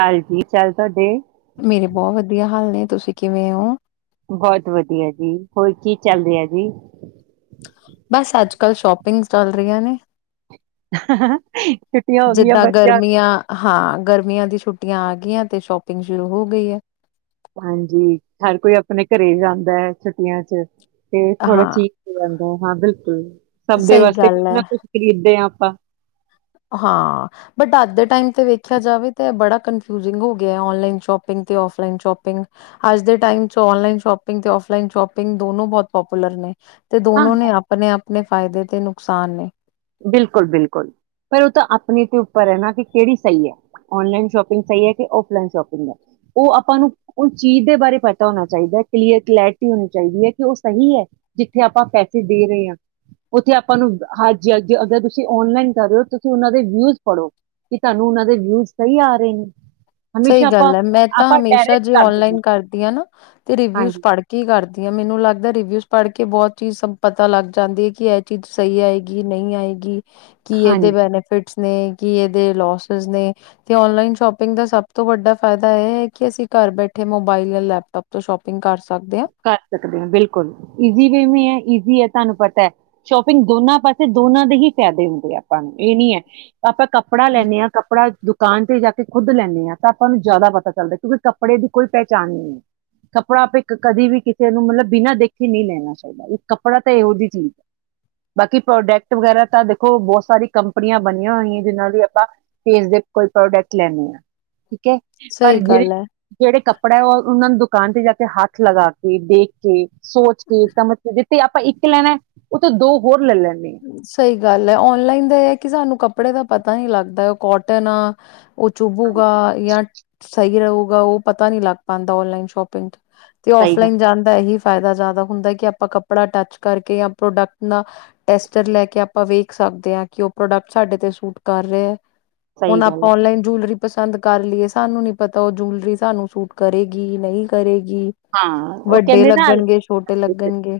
ਹਾਲ ਜੀ ਚਾਲ ਤੁਹਾਡੇ ਮੇਰੇ ਬਹੁਤ ਵਧੀਆ ਹਾਲ ਨੇ, ਤੁਸੀਂ ਕਿਵੇਂ ਓਂ? ਬਹੁਤ ਵਧੀਆ ਜੀ। ਹੋਰ ਕੀ ਚੱਲ ਰਿਹਾ ਜੀ? ਬਸ ਅੱਜ ਕੱਲ੍ਹ ਸ਼ੋਪਿੰਗਜ਼ ਚੱਲ ਰਹੀਆਂ ਨੇ। ਛੁੱਟੀਆਂ ਹੋ ਗਈਆਂ ਜਿੱਦਾਂ ਬੱਚਿਆ ਗਰਮੀਆਂ ਹਾਂ, ਗਰਮੀਆਂ ਦੀ ਛੁੱਟੀਆਂ ਆ ਗਈਆਂ ਤੇ ਸ਼ੋਪਿੰਗ ਸ਼ੁਰੂ ਹੋ ਗਈ ਐ। ਹਾਂਜੀ ਹਰ ਕੋਈ ਆਪਣੇ ਘਰੇ ਜਾਂਦਾ ਐ ਛੁੱਟੀਆਂ ਚ। ਤੇ ਥੋੜਾ ਹਾਂ, ਠੀਕ ਹੋ ਜਾਂ ਓ ਹਾਂ ਬਿਲਕੁਲ। ਸਭ ਦੇ ਸਹੀ ਵਾਸਤੇ ਕੁਛ ਗੱਲ ਹੈ। ਨਾ ਕੁੱਛ ਖਰੀਦਦੇ ਆਂ ਆਪਾਂ। ਹਾਂ। ਬਟ ਅੱਜ ਦੇ ਟਾਈਮ ਤੇ ਵੇਖਿਆ ਜਾਵੇ ਤਾਂ ਬੜਾ ਕਨਫਿਊਜਿੰਗ ਹੋ ਗਿਆ, ਔਨਲਾਈਨ ਸ਼ੋਪਿੰਗ ਤੇ ਔਫਲਾਈਨ ਸ਼ੋਪਿੰਗ। ਅੱਜ ਦੇ ਟਾਇਮ ਚ ਔਨਲਾਈਨ ਸ਼ੋਪਿੰਗ ਤੇ ਔਫਲਾਈਨ ਸ਼ੋਪਿੰਗ ਦੋਨੋ ਬਹੁਤ ਪਾਪੂਲਰ ਨੇ। ਤੇ ਹਾਂ ਦੋਨੋ ਨੇ ਆਪਣੇ ਆਪ ਪਣੇ ਫਾਇਦੇ ਤੇ ਨੁਕਸਾਨ ਨੇ। ਬਿਲਕੁਲ, ਬਿਲਕੁਲ। ਪਰ ਉਹ ਤਾਂ ਆਪਣੇ ਤੇ ਉੱਪਰ ਐ ਨਾ ਕਿ ਕਿਹੜੀ ਸਹੀ ਐ। ਓਨਲਾਈਨ ਸ਼ੋਪਿੰਗ ਸਹੀ ਐ ਕਿ ਔਫਲਾਈਨ ਸ਼ੋਪਿੰਗ ਐ। ਉਹ ਆਪਾਂ ਨੂੰ ਉਸ ਚੀਜ਼ ਦੇ ਬਾਰੇ ਪਤਾ ਹੋਣਾ ਚਾਹੀਦਾ, ਕਲੀਅਰ ਕਲੈਰਿਟੀ ਹੋਣੀ ਚਾਹੀਦੀ ਐ ਕਿ ਉਹ ਸਹੀ ਹੈ ਜਿੱਥੇ ਆਪਾਂ ਪੈਸੇ ਦੇ ਰਹੇ ਹਾਂ, ਉੱਥੇ ਆਪਾਂ ਨੂੰ ਹਾਏ ਕੇ ਅੱਜ ਤੁਸੀਂ ਓਨਲਾਈਨ ਕਰ ਰਹੇ ਹੋ ਤੁਸੀਂ ਉਹਨਾਂ ਦੇ ਵਿਊਜ਼ ਪੜ੍ਹੋ ਕਿ ਤੁਹਾਨੂੰ ਉਹਨਾਂ ਦੇ ਵਿਊ ਸਹੀ ਆ ਰਹੇ। ਸਹੀ ਹਮੇਸ਼ਾ ਆਪਾਂ ਗੱਲ ਐ। ਮੈਂ ਤਾਂ ਆਪਾਂ ਹਮੇਸ਼ਾ ਡਾਇਰੈਕਟ ਜੇ ਕਰ ਦਿੰਦੇ ਓਨਲਾਈਨ ਕਰਦੀ ਆ ਨਾ ਤੇ ਰਿਵਿਊਸ ਹਾਂਜੀ ਪੜ ਕੇ ਕਰਦੀ ਆ। ਮੈਨੂੰ ਲੱਗਦਾ ਰਿਵਿਊਸ ਪੜ੍ਹ ਕੇ ਬਹੁਤ ਚੀਜ਼ ਸਬ ਪਤਾ ਲੱਗ ਜਾਂਦੀ ਐ ਕਿ ਇਹ ਚੀਜ਼ ਸਹੀ ਆਏਗੀ ਨਈ ਆਏਗੀ। ਕੀ ਇਹਦੇ ਹਾਂਜੀ ਬੈਨੀਫਿਟਸ ਨੇ ਕੀ ਇਹਦੇ ਲੌਸਸ ਨੇ। ਤੇ ਔਨਲਾਈਨ ਸ਼ੋਪਿੰਗ ਦਾ ਸਭ ਭ ਤੋਂ ਵੱਡਾ ਫਾਇਦਾ ਇਹ ਹੈ ਕਿ ਅਸੀਂ ਘਰ ਬੈਠੇ ਮੋਬਾਇਲ ਜਾਂ ਲੈਪਟੋਪ ਤੋਂ ਸ਼ੋਪਿੰਗ ਕਰ ਸਕ ਕਰ ਸਕਦੇ ਆ, ਬਿਲਕੁਲ। ਈਜ਼ੀ ਵੇ ਮੀ ਐ, ਈਜ਼ੀ ਐ। ਤੁਾਨੂੰ ਪਤਾ ਐ ਸ਼ੋਪਿੰਗ ਦੋਨਾਂ ਪਾਸ ਤੇ ਦੋਨਾਂ ਦੇ ਹੀ ਫਾਇਦੇ ਹੁੰਦੇ ਆ ਆਪਾਂ ਨੂੰ, ਇਹ ਨੀ ਐ ਆਪਾਂ ਕੱਪੜਾ ਲੈਂਨੇ ਆਂ ਕੱਪੜਾ ਦੁਕਾਨ ਤੇ ਜਾ ਕੇ ਖੁੱਦ ਲੈਂਨੇ ਹਾਂ ਤਾਂ ਆਪਾਂ ਨੂੰ ਜ਼ਿਆਦਾ ਪਤਾ ਚੱਲਦਾ ਕਿਉਂਕਿ ਕੱਪੜੇ ਦੀ ਕੋਈ ਪਹਿਚਾਣ ਨਹੀਂ ਹੈ, ਕੱਪੜਾ ਆਪੇ। ਕਦੇ ਵੀ ਕਿਸੇ ਨੂੰ ਮਤਲਬ ਬਿਨਾ ਦੇਖੇ ਨਹੀਂ ਲੈਣਾ ਚਾਹੀਦਾ ਇਹ ਕੱਪੜਾ ਤਾਂ ਇਹੋ ਜਿਹੀ ਚੀਜ਼ ਹੈ, ਬਾਕੀ ਪ੍ਰੋਡਕਟ ਵਗੈਰਾ ਤਾਂ ਦੇਖੋ ਬਹੁਤ ਸਾਰੀ ਕੰਪਨੀਆਂ ਬਣੀਆਂ ਹੋਈਆਂ ਜਿਨਾਂ ਦੀ ਆਪਾਂ ਫੇਸ ਦੇ ਕੋਈ ਪ੍ਰੋਡਕਟ ਲੈਨੇ ਆ। ਠੀਕ ਐ ਸਹੀ ਜਿਹੜੇ ਗੱਲ ਹੈ ਜਿਹੜੇ ਕੱਪ ਕੜਿਆ ਉਹਨਾਂ ਨੂੰ ਦੁਕਾਨ ਤੇ ਜਾ ਕੇ ਹੱਥ ਲਗਾ ਕੇ ਦੇਖ ਕੇ, ਸੋਚ ਕੇ ਸਮਝ ਕੇ, ਤੇ ਆਪਾਂ ਇੱਕ ਲੈਣਾ ਉਥੋਂ ਦੋ ਹੋਰ ਲੈ ਲੈਂਦੇ ਹਾਂ ਸਹੀ ਗੱਲ ਹੈ ਔਨਲਾਈਨ ਦਾ ਇਹ ਕਿ ਸਾਨੂੰ ਕੱਪੜ ਕੱਪੜੇ ਦਾ ਪਤਾ ਨੀ ਲੱਗਦਾ ਉਹ ਕੋਟਨ ਆ। ਉਹ ਚੁਭੂਗਾ ਹਾਂਜੀ ਜਾਂ ਸਹੀ ਰਹੂਗਾ ਉਹ ਪਤਾ ਨਹੀਂ ਲੱਗ ਪਾਦਾ ਔਨਲਾਈਨ ਸ਼ੋਪਿੰਗ ਤੋਂ, ਤੇ ਸਹੀ ਗੱਲ ਔਫਲਾਈਨ ਜਾਣ ਦਾ ਇਹੀ, ਫ਼ਾਇਦਾ ਜ਼ਿਆਦਾ ਹੁੰਦਾ ਕਿ ਆਪਾਂ ਕੱਪੜਾ ਟੱਚ ਕਰਕੇ ਜਾਂ ਪ੍ਰੋਡਕਟ ਨਾਲ ਟੈਸਟਰ ਲੈ ਕੇ ਆਪਾਂ ਵੇਖ ਸਕਦੇ ਆ ਕਿ ਉਹ ਪ੍ਰੋਡਕਟ ਸਾਡੇ ਤੇ ਸੂਟ ਕਰ ਰਹੇ ਆ। ਸਹੀ ਹੁਣ ਗੱਲ ਹੈ ਆਪਾਂ ਔਨਲਾਈਨ ਜੂਲਰੀ, ਪਸੰਦ ਕਰ ਲਈਏ ਸਾਨੂੰ ਨੀ ਪਤਾ ਉਹ ਜੂਲਰੀ ਸਾਨੂੰ ਸੂਟ ਕਰੇਗੀ ਨਹੀਂ ਕਰੇਗੀ। ਹਾਂ ਉਹ ਵੱਡੇ ਕਹਿੰਦੇ ਨਾ ਲੱਗਣਗੇ ਛੋਟੇ ਲੱਗਣਗੇ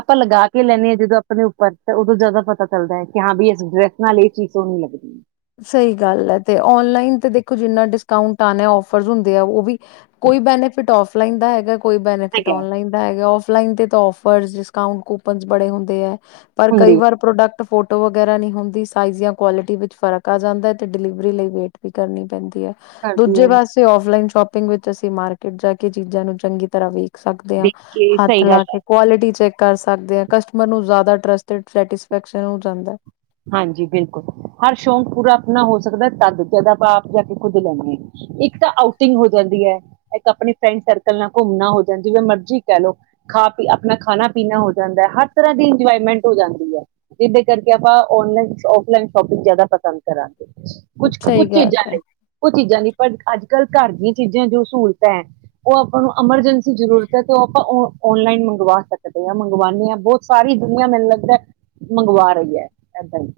ਆਪਾਂ ਲਗਾ ਕੇ ਲੈਨੇ ਆ ਜਦੋਂ ਆਪਣੇ ਉੱਪਰ ਤੇ ਉਦੋਂ ਜ਼ਿਆਦਾ ਪਤਾ ਚੱਲਦਾ ਹੈ ਕਿ ਹਾਂ ਵੀ ਇਸ ਡਰੈਸ ਨਾਲ ਇਹ ਚੀਜ਼ ਸੋਹਣੀ ਲੱਗਦੀ ਹੈ। ਸਹੀ ਗੱਲ ਹੈ ਤੇ ਔਨਲਾਈਨ ਤੇ ਦੇਖੋ, ਜਿੰਨਾ ਡਿਸਕਾਊਂਟ ਆਨਾ ਔਫਰਸ ਹੁੰਦੇ ਆ ਉਹ ਵੀ ਕੋਈ ਬੈਨੀਫਿਟ ਔਫਲਾਈਨ ਦਾ ਹੈਗਾ। ਕੋਈ ਬੈਨੀਫਿਟ ਹੈਗਾ ਔਨਲਾਈਨ ਦਾ ਹੈਗਾ ਔਫ ਔਫਲਾਈਨ ਤੇ ਤਾਂ ਔਫਰਸ ਡਿਸਕਾਊਂਟ ਕੂਪਨਸ ਬੜੇ ਹੁੰਦੇ ਹੈ। ਪਰ ਕਈ ਹੁੰਦੀ ਵਾਰ ਪ੍ਰੋਡਕਟ ਫੋਟ ਫੋਟੋ ਵਗੈਰਾ ਨਹੀਂ ਹੁੰਦੀ ਸਾਈਜ਼ ਜਾਂ ਕੁਆਲਿਟੀ ਵਿੱਚ ਫਰਕ ਆ ਜਾਂਦਾ ਤੇ ਡਿਲੀਵਰੀ ਲਈ ਵੇਟ ਵੀ ਕਰਨੀ ਪੈਂਦੀ। ਕਰਦੀ ਦੂਜੇ ਹੈ ਪਾਸੇ ਔਫਲਾਈਨ ਸ਼ੋਪਿੰ ਵਿੱਚ ਅਸੀਂ ਮਾਰਕੀਟ ਜਾ ਕੇ ਚੀਜ਼ਾਂ ਨੂੰ ਚੰਗੀ ਤਰ੍ਹਾਂ ਵੇਖ ਸਕਦੇ ਹਾਂ ਦੇਖ ਕੇ ਹੱਥ ਸਹੀ ਗੱਲ ਲਾ ਕੇ ਕੁਆਲਿਟੀ ਚੈਕ, ਕਰ ਸਕਦੇ ਹਾਂ ਕਸਟਮਰ ਨੂੰ ਜ਼ਿਆਦਾ ਟਰਸਟ ਸੈਟਿਸਫੈਕਸ਼ਨ ਹੋ ਜਾਂਦਾ। ਹਾਂਜੀ ਬਿਲਕੁਲ ਹਰ ਸ਼ੌਕ ਪੂਰਾ ਆਪਣਾ ਹੋ ਸਕਦਾ ਤਦ ਜਦ ਆਪਾਂ ਆਪ ਜਾ ਕੇ ਖੁੱਦ ਲੈਂਦੇ ਹਾਂ ਇੱਕ ਤਾਂ ਆਊਟਿੰਗ ਹੋ ਜਾਂਦੀ ਹੈ, ਇੱਕ ਆਪਣੀ ਫਰੈਂਡ ਸਰਕਲ ਨਾਲ ਘੁੰਮਣਾ ਹੋਜਾਂ ਜਿਵੇਂ ਮਰਜ਼ੀ ਕਹਿ ਲਓ ਖਾ ਪੀ ਆਪਣਾ ਖਾਣਾ ਪੀਣਾ ਹੋ ਜਾਂਦਾ ਹਰ ਤਰ੍ਹਾਂ ਦੀ ਇੰਜੋਏਮੈਂਟ ਹੋ ਜਾਂਦੀ ਹੈ, ਜਿਹਦੇ ਕਰਕੇ ਆਪਾਂ ਔਨਲਾਈਨ ਔਫਲਾਈਨ ਸ਼ੋਪਿੰਗ ਜ਼ਿਆਦਾ ਪਸੰਦ ਕਰਾਂਗੇ। ਕੁਛ ਸਹੀ ਕੁਛ ਗੱਲ ਚੀਜ਼ਾਂ ਹੈ। ਲਈ ਕੁਝ ਚੀਜ਼ਾਂ ਦੀ। ਪਰ ਅੱਜ ਕੱਲ੍ਹ ਘਰ ਦੀਆਂ ਚੀਜ਼ਾਂ ਜੋ ਸਹੂਲਤਾਂ ਹੈ ਉਹ ਆਪਾਂ ਨੂੰ ਐਮਰਜੈਂਸੀ ਜ਼ਰੂਰਤ ਹੈ, ਤੇ ਉਹ ਆਪਾਂ ਔਨਲਾਈਨ ਮੰਗਵਾ ਸਕਦੇ ਹਾਂ ਮੰਗਵਾਨੇ ਹਾਂ ਬਹੁਤ ਸਾਰੀ ਦੁਨੀਆਂ ਮੈਨੂੰ ਲੱਗਦਾ ਮੰਗਵਾ ਰਹੀ ਹੈ। ਐਦਾ ਈ।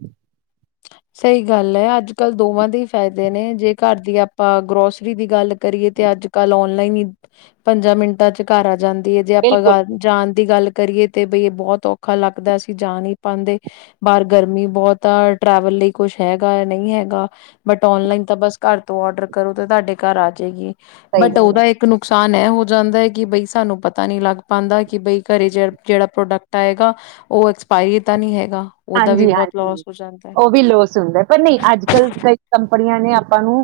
ਸਹੀ ਗੱਲ ਹੈ ਅੱਜ ਕੱਲ ਦੋਵਾਂ ਦੇ ਹੀ ਫਾਇਦੇ ਨੇ ਜੇ ਘਰ ਦੀ ਆਪਾਂ ਗਰੋਸਰੀ ਦੀ ਗੱਲ ਕਰੀਏ ਤੇ ਅੱਜ ਕੱਲ ਔਨਲਾਈਨ ਹੀ ਪੰਜਾਂ ਮਿੰਟਾਂ ਚ ਘਰ ਆ ਜਾਂਦ ਜੇ ਆਪਾਂ ਬਿਲਕੁਲ ਗੱਲ ਜਾਣ ਦੀ ਗੱਲ, ਕਰੀਏ ਤੇ ਬਈ ਬਹੁਤ ਔਖਾ ਲੱਗਦਾ ਅਸੀਂ ਜਾ ਨੀ ਪਾਦੇ ਬਾਹਰ ਗਰਮੀ ਬਹੁਤ ਆ। ਟਰੈਵਲ ਲਈ ਕੁਛ ਹੈਗਾ ਨਹੀਂ ਹੈਗਾ, ਬਟ ਔਨਲਾਈਨ ਤਾਂ ਬ ਘਰ ਤੋਂ ਡਰ ਕਰੋ ਤੇ ਤੁਹਾਡੇ ਘਰ ਆ ਜਾਏਗੀ। ਸਹੀ ਬਟ ਗੱਲ ਹੈ ਉਹਦਾ ਇੱਕ ਨੁਕਸਾਨ ਤਾਹ ਇਹ ਹੋ ਜਾਂਦਾ ਹੈ ਕਿ ਬਈ ਸਾਨੂੰ ਪਤਾ ਨਹੀਂ ਲੱਗ ਪਾਉਂਦਾ ਕਿ ਬਈ ਘਰ ਜ ਜਿਹੜਾ ਪ੍ਰੋਡਕਟ ਆ ਹੈਗਾ ਉਹ ਐਕਸਪਾਇਰੀ ਤਾਂ ਨਹੀਂ ਹੈਗਾ ਉਹਦਾ ਵੀ ਹਾਂਜੀ ਬਹੁਤ ਹਾਂਜੀ ਲੋਸ ਹੋ ਜਾਂਦਾ ਉਹ ਵੀ ਲੋਸ ਹੁੰਦਾ ਪਰ ਨਹੀਂ ਅੱਜ ਕੱਲ੍ਹ ਕਈ ਕੰ ੜੀਆਂ ਨੇ ਆਪਾਂ ਨੂੰ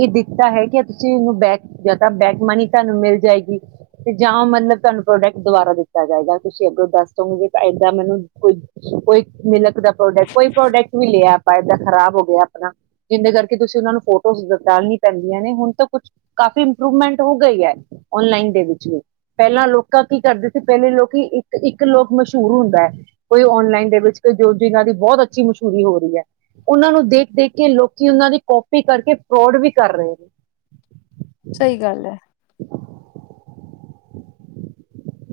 ਇਹ ਦਿੱਤਾ ਹੈ ਕਿ ਤੁਸੀਂਨੂੰ ਬੈਕ ਜਾਂ ਤਾਂ ਬੈਕ ਮਨੀ ਤੁਹਾਨੂੰ ਮਿਲ ਜਾਏਗੀ ਤੇ ਜਾਂ ਮਤਲਬ ਤੁਹਾਨੂੰ ਪ੍ਰੋਡਕਟ ਦੁਬਾਰਾ ਦਿੱਤਾ ਜਾਏਗਾ ਤੁਸੀਂ ਅੱਗੋਂ ਦੱਸ ਦੋਗੇ ਏਦਾਂ ਮੈਨੂੰ ਕੋਈ ਕੋ ਮਿਲਕ ਦਾ ਪ੍ਰੋਡਕਟ ਕੋਈ ਪ੍ਰੋਡਕਟ ਵੀ ਲਿਆ ਆਪਾਂ ਏਦਾਂ ਖ਼ਰਾਬ ਹੋ ਗਿਆ ਆਪਣਾ ਜਿਿੰਦੇ ਕਰਕੇ ਤੁਸੀਂ ਉਹਨਾਂ ਨੂੰ ਫੋਟੋਜ਼ ਬਦਾਲੀ ਪੈਂਦੀਆਂ ਨੇ ਹੁਣ ਤਾਂ ਕੁਛ ਕਾਫ਼ੀ ਇੰਪਰੂਵਮੈਂਟ ਹੋ ਗਈ ਹੈ ਓਨਲਾਈਨ ਦੇ ਵਿੱਚ ਵੀ ਪਹਿਲਾਂ ਲੋਕ ਕੀ ਕਰਦੇ ਸੀ ਪਹਿਲੇ ਲੋਕੀ ਇੱਕ ਇੱਕ ਇੱਕ ਲੋਕ ਮਸ਼ਹੂਰ ਹੁੰਦਾ ਹੈ ਕੋਈ ਔਨਲਾਈਨ ਦੇ ਵਿੱਚ ਜੋ ਜਿਨਾਂ ਦੀ ਬਹੁਤ ਅੱਛੀ ਮਸ਼ਹੂਰੀ ਹੋ ਰਹੀ ਹੈ ਉਹਨਾਂ ਨੂੰ ਦੇਖ ਦੇਖ ਕੇ ਲੋਕੀ ਉਹਨਾਂ ਦੀ ਕਪੀ ਕਰਕੇ ਫਰੋਡ ਵੀ ਕਰ ਰਹੇ ਨੇ ਸਹੀ ਗੱਲ ਹੈ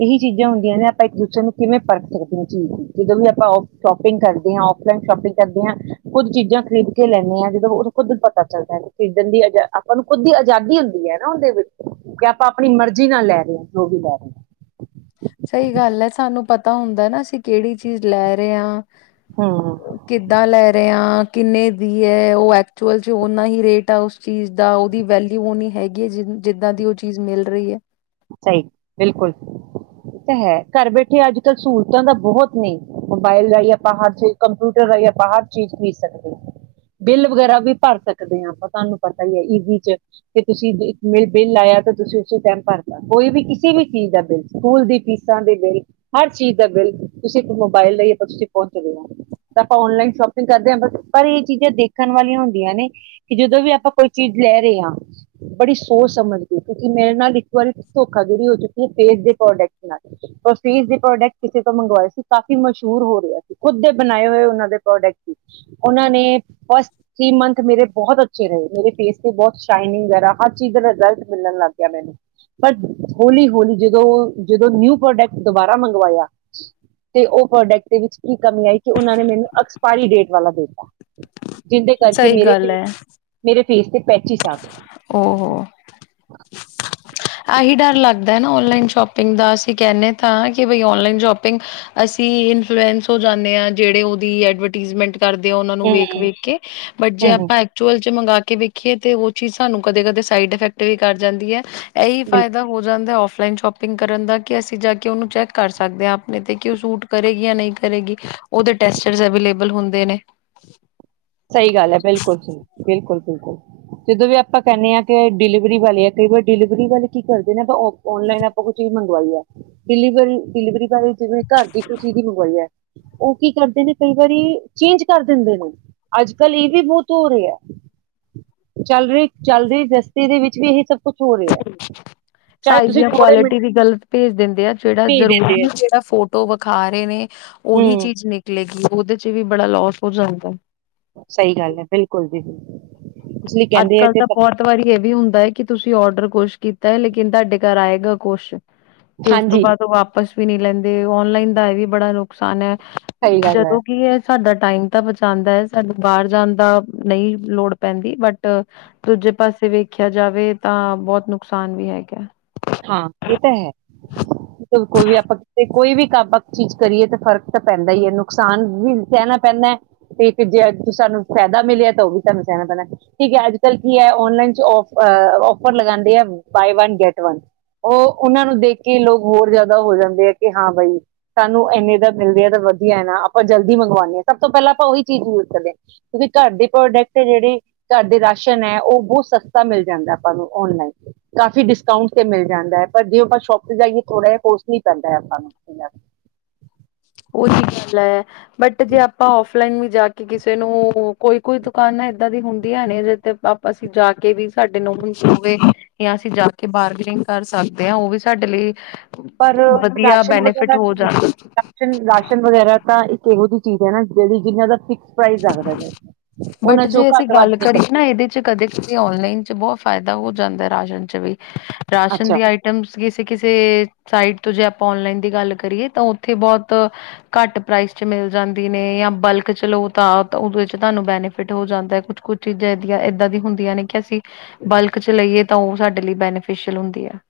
ਇਹੀ ਚੀਜ਼ਾਂ ਹੁੰਦੀਆਂ ਨੇ ਆਪਾਂ ਇੱਕ ਦੂਸਰੇ ਨੂੰ ਕਿਵੇਂ ਪਰਖ ਸਕਦੇ ਹ ਚੀਜ਼ ਜਦੋਂ ਵੀ ਆਪਾਂ ਸ਼ੋਪਿੰਗ ਕਰਦੇ ਹਾਂ ਫਲਾਈਨ ਸ਼ੋਪਿੰਗ ਕਰਦੇ ਹਾਂ ਕੁੁਦ ਚੀਜ਼ਾਂ ਖਰੀਦ ਕੇ ਲੈਂਦੇ ਹਾਂ ਜਦੋਂ ਉਦ ਖੁਦ ਪਤਾ ਚੱਲਦਾ ਖਰੀਦਣ ਦੀ ਆਪਾਂ ਨੂੰ ਖੁਦ ਦੀ ਆਜ਼ਾਦੀ ਹੁੰਦੀ ਹੈ ਨਾ ਉਹਦੇ ਕਿ ਆਪਾਂ ਆਪਣੀ ਮਰਜੀ ਨਾਲ ਲੈ ਰਹੇ ਹ ਜੋ ਵੀ ਲੈ ਰਹੇ ਏ। ਸਹੀ ਗੱਲ ਹੈ ਸਾਨੂੰ ਪਤਾ ਹੁੰਦਾ ਨਾ ਅਸੀਂ ਕਿਹੜੀ ਚੀਜ਼ ਲੈ ਰਹੇ ਹਾਂ। ਕਿੱਦਾਂ ਲੈ ਰਹੇ ਆ। ਕਿੰਨੇ ਦੀ ਉਹ ਐਕਚੁਅਲ ਚ ਓਨਾ ਹੀ ਰੇਟ ਆ ਉਸ ਚੀਜ਼ ਦਾ ਉਹਓਦੀ ਵੈਲਊ ਓਨੀ ਹੈਗੀ ਹੈ ਜ ਜਿਦਾਂ ਦੀ ਉਹ ਚੀਜ਼ ਮਿਲ ਰਹੀ ਹੈ। ਸਹੀ ਬਿਲਕੁਲ ਤਾਂ ਹੈ ਘਰ ਬੈਠੇ ਅੱਜ ਕੱਲ ਸਹੂਲਤਾਂ ਤਾਂ ਬਹੁਤ ਨੇ ਮੋਬਾਇਲ ਰਾਹੀਂ ਆਪਾਂ ਹਰ ਚ ਕੰਪਿਊਟਰ ਰਾਹੀਂ ਆਪਾਂ ਹਰ ਚੀਜ਼ ਖਰੀਦ ਸਕਦੇ ਬਿੱਲ ਵਗੈਰਾ ਵੀ ਭਰ ਸਕਦੇ ਹਾਂ ਆਪਾਂ ਤੁਹਾਨੂੰ ਪਤਾ ਹੀ ਹੈ ਈੀ ਚ ਕਿ ਤੁਸੀਂ ਬਿੱਲ ਲਾਇਆ ਤਾਂ ਤੁਸੀਂ ਉਸੇ ਟਾਈਮ ਭਰ। ਕੋਈ ਵੀ ਕਿਸੇ ਵੀ ਚੀਜ਼ ਦਾ ਬਿੱਲ ਸਕੂਲ ਦੀ ਫੀਸਾਂ ਦੇ ਬਿੱਲ ਹਰ ਚੀਜ਼ ਦਾ ਬਿੱਲ ਤੁਸੀਂ ਮੋਬਾਇਲ ਲਈ ਆਪਾਂ ਤੁਸੀਂ ਪਹੁੰਚਦੇ ਹੋ ਤਾਂ ਆਪਾਂ ਓਨਲਾਈਨ ਸ਼ੋਪਿੰਗ ਕਰਦੇ ਹਾਂ ਪਰ ਇਹ ਚੀਜ਼ਾਂ ਦੇਖਣ ਵਾਲੀਆਂ ਹੁੰਦੀਆਂ ਨੇ ਕਿ ਜਦੋਂ ਵੀ ਆਪਾਂ ਕੋਈ ਚੀਜ਼ ਲੈ ਰਹੇ ਹਾਂ ਬੜੀ ਸੋਚ ਸਮਝਦੇ ਕਿਉਂਕਿ ਮੇਰੇ ਨਾਲ ਧੋਖਾਧੁਰੀ ਹੋ ਚੁੱਕੀ ਫੇਸ ਦੇ ਪ੍ਰੋਡਕਟ ਨਾਲ ਪਰ ਫੇਸ ਦੇ ਪ੍ਰੋਡਕਟ ਕਿਸੇ ਤੋਂ ਮੰਗਵਾਏ ਸੀ ਕਾਫ਼ੀ ਮਸ਼ਹੂਰ ਹੋ ਰਿਹਾ ਸੀ ਖੁਦ ਦੇ ਬਣਾਏ ਹੋਏ ਉਹ ਦੇ ਪ੍ਰੋਡਕਟ ਸੀ ਉਹ ਨੇ ਫਸਟ ਹੀ ਮੰਨਥ ਮੇਰੇ ਬਹੁਤ ਅੱਛੇ ਰਹੇ ਮੇਰੇ ਫੇਸ ਤੇ ਬਹੁਤ ਸ਼ਾਈਨਿੰਗ ਹਰ ਚੀਜ਼ ਦਾ ਰਿਜ਼ਲਟ ਮਿਲਣ ਲੱਗ ਗਿਆ ਮੈਨੂੰ। ਪਰ ਹੌਲੀ ਹੌਲੀ ਜਦੋਂ ਜਦੋਂ ਨਿਊ ਪ੍ਰੋਡਕਟ ਦੁਬਾਰਾ ਮੰਗਵਾਇਆ ਤੇ ਉਹ ਪ੍ਰੋਡਕਟ ਦੇ ਵਿੱਚ ਕੀ ਕਮੀ ਆਈ ਕਿ ਉਹਨਾਂ ਨੇ ਮੈਨੂੰ ਐਕਸਪਾਇਰੀ ਡੇਟ ਵਾਲਾ ਦਿੱਤਾ। ਜਿਹਦੇ ਕਰਕੇ ਸਹੀ ਮੇਰੇ ਗੱਲ ਹੈ ਮੇਰੇ। ਫੇਸ ਤੇ ਪੈਂਚੀਸ ਆ ਗੇ ਉਹ ਆਹੀ ਡਰ ਲੱਗਦਾ ਨਾ ਉਨਲਾਈਨ ਸ਼ੋਪਿੰਗ ਦਾ ਅਸੀਂ ਕਹਿੰਨੇ ਤਾਂ ਕਿ ਬਈ ਉਨਲਾਈਨ ਸ਼ੋਪਿੰਗ ਅਸੀਂ ਇਨਫੁਲਐਸ ਹੋ ਜਾਂਨੇ ਆ ਜਿਹੜੇ ਉਹ ਦੀ ਏਡਵਰਟੀਸਮੈਂਟ ਕਰਦੇ ਆ ਉਹਨਾਂ ਨੂੰ ਵੇਖ-ਵੇਖ ਕੇ ਬਟ ਜੇ ਹੂੰ ਹੂੰ ਆਪਾਂ ਐਕਚੁਅਲ ਚ [unintelligible] ਮੰਗਾ ਕੇ ਵੀ ਦੇਖੀਏ ਤੇ ਉਹ ਚੀਜ਼ ਸਾਨੂੰ ਕਦੇ-ਕਦੇ ਸਾਈਡ ਇਫੈਕਟ ਵੀ ਕਰ ਜਾਂਦੀ ਐ। ਇਹੀ ਬਿਲਕੁਲ ਫਾਇਦਾ ਹੋ ਜਾਂਦਾ ਓਫ ਦਾ ਲ ਸ਼ੋਪਿੰਗ ਕਰਨ ਦਾ ਅਸੀਂ ਜਾ ਕੇ ਓਨੂ ਚੈਕ ਕਰ ਸਕਦੇ ਆ ਆਪ ਤੇ ਸੂਟ ਕਰੇਗੀ ਯ ਨ ਕਰੇਗੀ ਓਦੇ ਟਸਟਰ ਅਵੇਬਲ ਹੁੰਦੇ ਨੇ ਸਹੀ ਗੱਲ ਹੈ ਬਿਲਕੁਲ ਸਹੀ, ਬਿਲਕੁਲ। ਬਿਲਕੁਲ, ਜਦੋਂ ਵੀ ਆਪਾਂ ਕਹਿੰਦੇ ਹਾਂ ਕਿ ਡਿਲੀਵਰੀ ਵਾਲੇ ਆ ਕਈ ਵਾਰ ਡਿਲੀਵਰੀ ਵਾਲੇ ਕੀ ਕਰਦੇ ਨੇ ਆਪਾਂ ਆਨਲਾਈਨ ਆਪਾਂ ਕੋਈ ਚੀਜ਼ ਮੰਗਵਾਈ ਆ, ਡਿਲੀਵਰੀ ਡਿਲੀਵਰੀ ਵਾਲੇ ਜਿਵੇਂ ਘਰ ਦੀ ਖੁਸ਼ੀ ਦੀ ਮੰਗਵਾਈ ਐ। ਉਹ ਕੀ ਕਰਦੇ ਨੇ ਕਈ ਵਾਰੀ ਚੇਂਜ ਕਰ ਦਿੰਦੇ ਨੇ ਅੱਜ ਕੱਲ੍ਹ ਇਹ ਵੀ ਬਹੁਤ ਹੋ ਰਿਹਾ ਚੱਲ ਰਹੀ ਚੱਲ ਰਹੀ ਗ੍ਰਸਤੀ ਦੇ ਵਿੱਚ ਵੀ ਇਹ ਸਭ ਕੁਛ ਹੋ ਰਿਹਾ ਚਾਹੇ ਸਾਈਜ਼ ਤੁਸੀਂ ਜਾਂ ਥੋੜੇ ਮਿੰਟ ਕੁਆਲਿਟੀ ਵੀ ਗਲਤ ਭੇਜ ਦਿੰਦੇ ਆ ਜਿਹੜਾ ਭੇਜ ਜਰੂਰੀ ਦਿੰਦੇ ਹੈ ਨੀ ਜਿਹੜਾ ਫੋਟੋ ਵਿਖਾ ਰਹੇ ਨੇ ਉਹੀ ਹਮ ਚੀਜ਼ ਨਿਕਲੇਗੀ। ਉਹਦੇ ਚ ਵੀ ਬੜਾ ਲੋਸ ਹੋ ਜਾਂਦਾ ਸਹੀ ਗੱਲ ਹੈ ਬਿਲਕੁਲ ਜੀ ਬਿਲਕੁਲ। ਇਸ ਲਈ ਕਹਿੰਦੇ ਆ ਅੱਜਕੱਲ ਕਿ ਤਾਂ ਸਭ- ਬਹੁਤ ਵਾਰੀ ਇਹ ਵੀ ਹੁੰਦਾ ਹੈ ਕਿ ਤੁਸੀਂ ਔਡਰ ਕੁਛ ਕੀਤਾ ਹੈ ਲੇਕਿਨ ਤੁਹਾਡੇ ਘਰ ਆਏਗਾ ਕੁਛ। ਤੇ ਉਸ ਤੋਂ ਹਾਂਜੀ ਬਾਅਦ ਉਹ ਵਾਪਸ ਵੀ ਨਹੀਂ ਲੈਂਦੇ ਔਨਲਾਈਨ ਦਾ ਇਹ ਵੀ ਬੜਾ ਨੁਕਸਾਨ ਐ। ਸਹੀ ਗੱਲ ਹੈ ਜਦੋਂ ਕੀ ਇਹ ਸਾਡਾ ਟਾਈਮ ਤਾਂ ਬਚਾਉਂਦਾ ਹੈ ਸਾਨੂੰ ਬਾਹਰ ਜਾਣ ਦਾ ਨਹੀਂ ਲੋੜ। ਪੈਂਦੀ ਬਟ ਦੂਜੇ ਪਾਸੇ ਵੇਖਿਆ ਜਾਵੇ ਤਾਂ ਬਹੁਤ ਨੁਕਸਾਨ ਵੀ ਹੈਗਾ। ਹਾਂ ਇਹ ਤਾਂ ਹੈ ਕੋਈ ਵੀ ਆਪਾਂਤੇ ਕੋਈ ਵੀ ਕੰ ਚੀਜ਼ ਕਰੀਏ ਤਾਂ ਫ਼ਰਕ ਤਾਂ ਪੈਂਦਾ ਹੀ ਹੈ ਨੁਕਸਾਨ ਵੀ ਸਹਿਣਾ ਪੈਂਦਾ ਹੈ ਤੇ ਜੇ ਸਾਨੂੰ ਫਾਇਦਾ ਮਿਲਿਆ ਤਾਂ ਉਹ ਵੀ ਸਹਾਨੂੰ ਸਹਿਣਾ ਪੈਂਦਾ ਠੀਕ ਹੈ ਅੱਜ ਕੱਲ ਕੀ ਹੈ ਔਨਲਾਈਨ ਚ ਔਫਰ ਲਗਾਉਂਦੇ ਹੈ ਬਾਏ ਵਨ ਗੈਟ ਵਨ ਉਹ ਉਹਨਾਂ ਨੂੰ ਦੇਖ ਕੇ ਲੋਕ ਹੋਰ ਜ਼ਿਆਦਾ ਹੋ ਜਾਂਦੇ ਆ ਕਿ ਹਾਂ ਬਾਈ ਸਾਨੂੰ ਇਨੇ ਦਾ ਮਿਲਦੇ ਆ ਤਾਂ ਵਧੀਆ ਨਾ ਆਪਾਂ ਜਲਦੀ ਮੰਗਵਾਉਦੇ ਹਾਂ ਸਭ ਤੋਂ ਪਹਿਲਾਂ ਆਪਾਂ ਉਹੀ ਚੀਜ਼ ਯੂਜ ਕਰਦੇ ਹਾਂ ਕਿਉਂਕਿ ਘਰ ਦੇ ਪ੍ਰੋਡਕਟ ਜਿਹੜੇ ਘਰ ਦੇ ਰਾਸ਼ਨ ਹੈ ਉਹ ਬਹੁਤ ਸਸਤਾ ਮਿਲ ਜਾਂਦਾ ਆਪਾਂ ਨੂੰ ਔਨਲਾਈਨ ਕਾਫ਼ੀ ਡਿਸਕਾਊਂਟ ਤੇ ਮਿਲ ਜਾਂਦਾ ਹੈ ਪਰ ਜੇ ਆਪਾਂ ਸ਼ੋਪ ਤੇ ਜਾਈਏ ਥੋੜਾ ਜਿਹਾ ਕੋਸਟਲੀ ਪੈਂਦਾ ਆਪਾਂ ਨੂੰ। ਉਹੀ ਗੱਲ ਹੈ। ਬਟ ਜੇ ਆਪਾਂ ਫ ਲਾਨ ਵੀ ਜਾ ਕੇ ਕਿਸੇ ਨੂੰ ਕੋਈ ਕੋਈ ਦੁਕਾਨ ਨਾ ਇਏਦਾਂ ਦੀ ਹੁੰਦੀ ਹੈ ਨੇ ਜਿੱਥ ਆਪ ਅਸੀਂ ਜਾ ਕੇ ਵੀ ਸਾਡੇ ਹੋਵੇ ਜਾਂ ਅਸੀਂ ਜਾ ਕੇ ਬਾਰਗਨਿੰਗ ਕਰ ਸਕਦੇ ਹਾਂ ਉਹ ਵੀ ਸਾਡੇ ਲਈ ਪਰ ਵਧੀਆ ਰਾਸ਼ਨ ਬੈਨੀਫਿਟ ਵਗੈਰਾ ਹੋ ਜਾਂਦਾ ਕੇ ਰਾਸ਼ਨ ਵਗੈਰਾ ਤਾਂ ਇੱਕ ਇਹੋ ਜਿਹੀ- ਚੀਜ਼ ਨਾ ਜਿਹੜੀ ਜਿੰਨਾ ਦਾ ਪ੍ਰਾਈਸ ਰੱਖਦੇ ਨੇ ਬਟ ਉਹਨਾਂ ਚੋਂ ਜੇ ਅਸੀਂ ਘੱਟ ਵੱਧ ਗੱਲ ਨਹੀਂ ਕਰੀਏ ਕਰਦੇ ਨਾ ਇਹਦੇ ਚ ਕਦੇ ਕਦੇ ਓਨਲਾਈਨ ਚ ਬਹੁਤ ਫਾਇਦਾ ਹੋ ਜਾਂਦਾ ਰਾਸ਼ਨ ਚ ਵੀ ਰਾਸ਼ਨ ਅੱਛਾ ਦੀ ਆਈਟਮਸ ਕਿਸੇ ਕਿਸੇ ਸਾਈਟ ਜੇ ਆਪਾਂ ਓਨਲਾਈਨ ਦੀ ਗੱਲ ਕਰੀਏ ਤਾਂ ਉੱਥੇ ਬਹੁਤ ਘੱਟ ਪ੍ਰਾਈਸ ਚ ਮਿਲ ਜਾਂਦੀ ਨੇ ਜਾਂ ਬਲਕ ਚਲੋ ਤਾਂ ਉਦੋਂ ਵਿੱਚ ਤੁਹਾਨੂੰ ਬੈਨੀਫਿਟ ਹੋ ਜਾਂਦਾ ਕੁਛ ਕੁਛ ਚੀਜ਼ਾ ੲਦਿਆ ਐਦਾਂ ਦੀਆਂ ਹੁੰਦੀਆਂ ਨੇ ਕਿ ਅਸੀਂ ਬਲਕ ਚ ਲਈਏ ਤਾਂ ਉਹ ਸਾਡੇ ਲਈ ਬੈਨੀਫਿਸ਼ਅਲ ਹੁੰਦੀ ਹੈ। -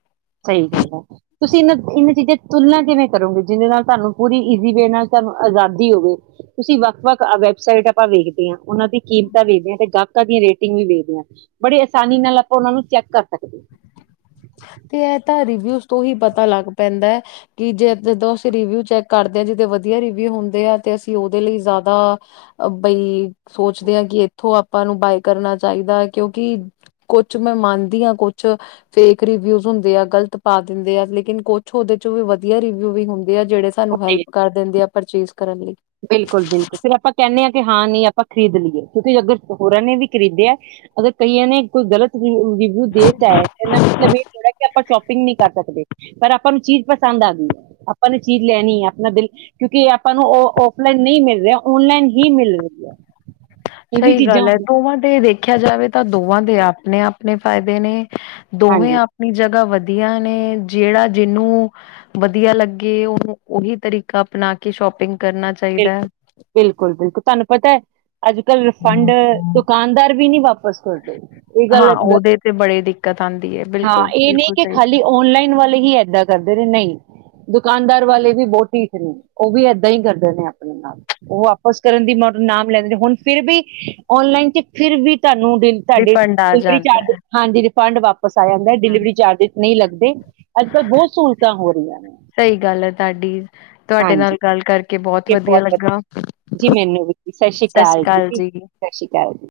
ਸਹੀ ਗੱਲ ਹੈ ਤੁਸੀਂ ਇਹਨਾਂ ਇਹਨਾਂ ਚੀਜ਼ਾਂ ਤੁਲਨਾ ਕਿਵੇਂ ਕਰੋਗੇ ਜਿਹਦੇ ਨਾਲ ਤੁਹਾਨੂੰ ਪੂਰੀ ਇਜੀ ਵੇ ਨਾਲ ਤੁਹਾਨੂੰ ਆਜ਼ਾਦੀ ਹੋਵੇ ਤੁਸੀਂ ਵੱਖ ਵੱਖ ਵੈਬਸਾਈਟ ਆਪਾਂ ਵੇਖਦੇ ਹਾਂ ਉਹਨਾਂ ਦੀ ਕੀਮਤਾਂ ਵੀਦੀਆਂ ਤੇ [unintelligible] ਸਾਡੀ ਰੇਟਿੰਗ ਵੀ ਵੇਖਦੇ ਹਾਂ ਬੜੀ ਆਸਾਨੀ ਨਾਲ ਆਪਾਂ ਉਹਨਾਂ ਨੂੰ ਚੈੱਕ ਕਰ ਸਕਦੇ ਤੇ ਇਹ ਤਾਂ ਰਵਿਊ ਤੋਂ ਹੀ ਪਤਾ ਲੱਗ ਪੈਂਦਾ ਹੈ ਕਿ ਜੇ ਜਦੋ ਅਸੀਂ ਰਵਿਊ ਚੈਕ ਕਰਦੇ ਆ ਜਿ ਵਦਿਆ ਰਿਵਿਊ ਹੁੰਦੇ ਆ ਤੇ ਅਸੀਂ ਓਦੇ ਲਈ ਜ਼ਿਆਦਾ ਬਈ ਸੋਚਦੇ ਆ ਕਿ ਏਥੋਂ ਆਪਾਂ ਨੂੰ ਬਏ ਕਰਨਾ ਚਾਹੀਦਾ ਕਿਉਕਿ ਕੁਛ ਮੈਂ ਮੰਨਦੀ ਆ ਕੁਛ ਫੇਕ ਰਿਵਿਊ ਹੁੰਦੇ ਆ ਗ਼ਲਤ ਪਾ ਦਿੰਦੇ ਆ ਲੇਕਿਨ ਕੁਛ ਉਹਦੇ ਚ ਵੀ ਵਧੀਆ ਰਿਵਿਊ ਵੀ ਹੁੰਦ ਆ ਜਿਹੜੇ ਸਾਨੂੰ ਉੱਤੇ ਹੈਲਪ ਕਰ ਦਿੰਦੇ ਆ ਪਰਚੇਸ ਕਰਨ ਲਈ ਬਿਲਕੁਲ ਬਿਲਕੁਲ ਫਿਰ ਆਪਾਂ ਕਹਿੰਦੇ ਹਾਂ ਕਿ ਹਾਂ ਨਹੀਂ ਆਪਾਂ ਖਰੀਦ ਲਈਏ ਕਿਉਂਕਿ ਅਗਰ ਹੋਰਾਂ ਨੇ ਵੀ ਖਰੀਦਿਆ ਅਗਰ ਕਈਆਂ ਨੇ ਕੋਈ ਗਲਤ ਰਿਵਿਊ ਦੇਤਾ ਹੈ ਇਹ ਮਤਲਬ ਇਹ ਥੋੜਾ ਕਿ ਆਪਾਂ ਸ਼ੋਪਿੰਗ ਨਹੀਂ ਕਰ ਸਕਦੇ ਪਰ ਆਪਾਂ ਨੂੰ ਚੀਜ਼ ਪਸੰਦ ਆਦੀ ਹੈ ਆਪਾਂ ਨੂੰ ਚੀਜ਼ ਲੈਣੀ ਹੈ ਆਪਣਾ ਦਿਲ ਕਿਉਂਕਿ ਆਪਾਂ ਨੂੰ ਉਹ ਉ ਲਾਈਨ ਨਹੀਂ ਮਿਲ ਰਿਹਾ ਔਨਲਾਈਨ ਹੀ ਮਿਲ ਰਹੀ ਹੈ। ਇਹ ਵੀ ਸਹੀ ਚੀਜ਼ਾਂ ਗੱਲ ਹੈ ਹੁੰਦੀਆਂ ਦੋਵਾਂ ਦੇ ਦੇਖਿਆ ਜਾਵੇ ਤਾਂ ਦੋਵਾਂ ਦੇ ਆਪ ਆਪਣੇ ਆਪਣੇ ਫ਼ਾਇਦੇ ਨੇ ਦੋਵੇਂ ਹਾਂਜੀ ਆਪਣੀ ਜਗ੍ਹਾ ਵਧੀ ਵਆ ਨੇ ਜਿਹੜਾ ਜਿਹਨੂੰ ਵਧੀਆ ਲੱਗੇ ਉਹਨੂੰ ਉਹੀ ਤਰੀਕਾ ਅਪਣਾ ਕੇ ਸ਼ੋਪਿੰਗ ਦੀ ਬਿਲਕੁਲ ਬਿਲਕੁਲ ਬਿਲਕੁਲ ਤੁਹਾਨੂੰ ਪਤਾ ਹੈ ਅੱਜ ਕੱਲ ਰਿਫੰਡ ਦੁਕਾਨਦਾਰ ਵੀ ਨੀ ਵਾਪ ਵਾਪਸ ਕਰਦੇ ਇਹ ਹਾਂ ਗੱਲ ਗ ਉਹਦੇ ਤੇ ਬੜੀ ਦਿੱਕਤ ਆਉਂਦੀ ਹੈ ਹਾਂ ਬਿਲਕੁਲ ਇਹ ਨਹੀਂ ਬਿਲਕੁਲ ਕਿ ਸਹੀ ਖਾਲੀ ਗੱਲ ਓਨਲਾਈਨ ਵਾਲੇ ਹੀ ਏਦਾਂ ਕਰਦੇ ਨੇ ਨਹੀਂ ਦੁਕਾਨਦਾਰ ਵਾਲੇ ਵੀ ਬਹੁਤ ਢੀਠ ਨੇ ਉਹ ਵੀ ਏਦਾਂ ਹੀ ਕਰਦੇ ਨੇ ਆਪਣੇ ਨਾਲ ਉਹ ਵਾਪਸ ਕਰਨ ਦੀ ਮ ਨਾਮ ਲੈਂਦੇ ਨੇ ਹੁਣ ਫਿਰ ਵੀ ਔਨਲਾਈਨ ਚ ਫਿਰ ਵੀ ਤੁਹਾਨੂੰ ਦਿਨ ਤੁਹਾਡੀ ਰਿਫੰਡ ਆ ਦੁਸਰੀ ਚਾ ਜਾਂਦਾ ਹੈ ਹਾਂਜੀ ਫੰਡ ਵਾਪ ਪਸਾਇਆ ਜਾਂਦਾ ਹਮ ਡਿਲੀਵਰੀ ਚਾਰਜ ਨਹੀਂ ਲੱਗਦਾ ਤੇ ਅੱਜ ਕੱਲ੍ਹ ਬਹੁਤ ਸਹੂਲਤਾਂ ਹੋ ਰਹੀਆਂ ਨੇ ਸਹੀ ਗੱਲ ਹੈ ਤੁਹਾਡੀ ਤੁਹਾਡੇ ਨਾਲ ਹਾਂਜੀ ਗੱਲ ਕਰਕੇ ਬਹੁਤ ਵਧੀਆ ਜੀ ਮੈਨੂੰ ਵੀ ਸਤਿ ਸ਼੍ਰੀ ਅਕਾਲ ਜੀ ਸਤਿ ਸ੍ਰੀ ਅਕਾਲ ਜੀ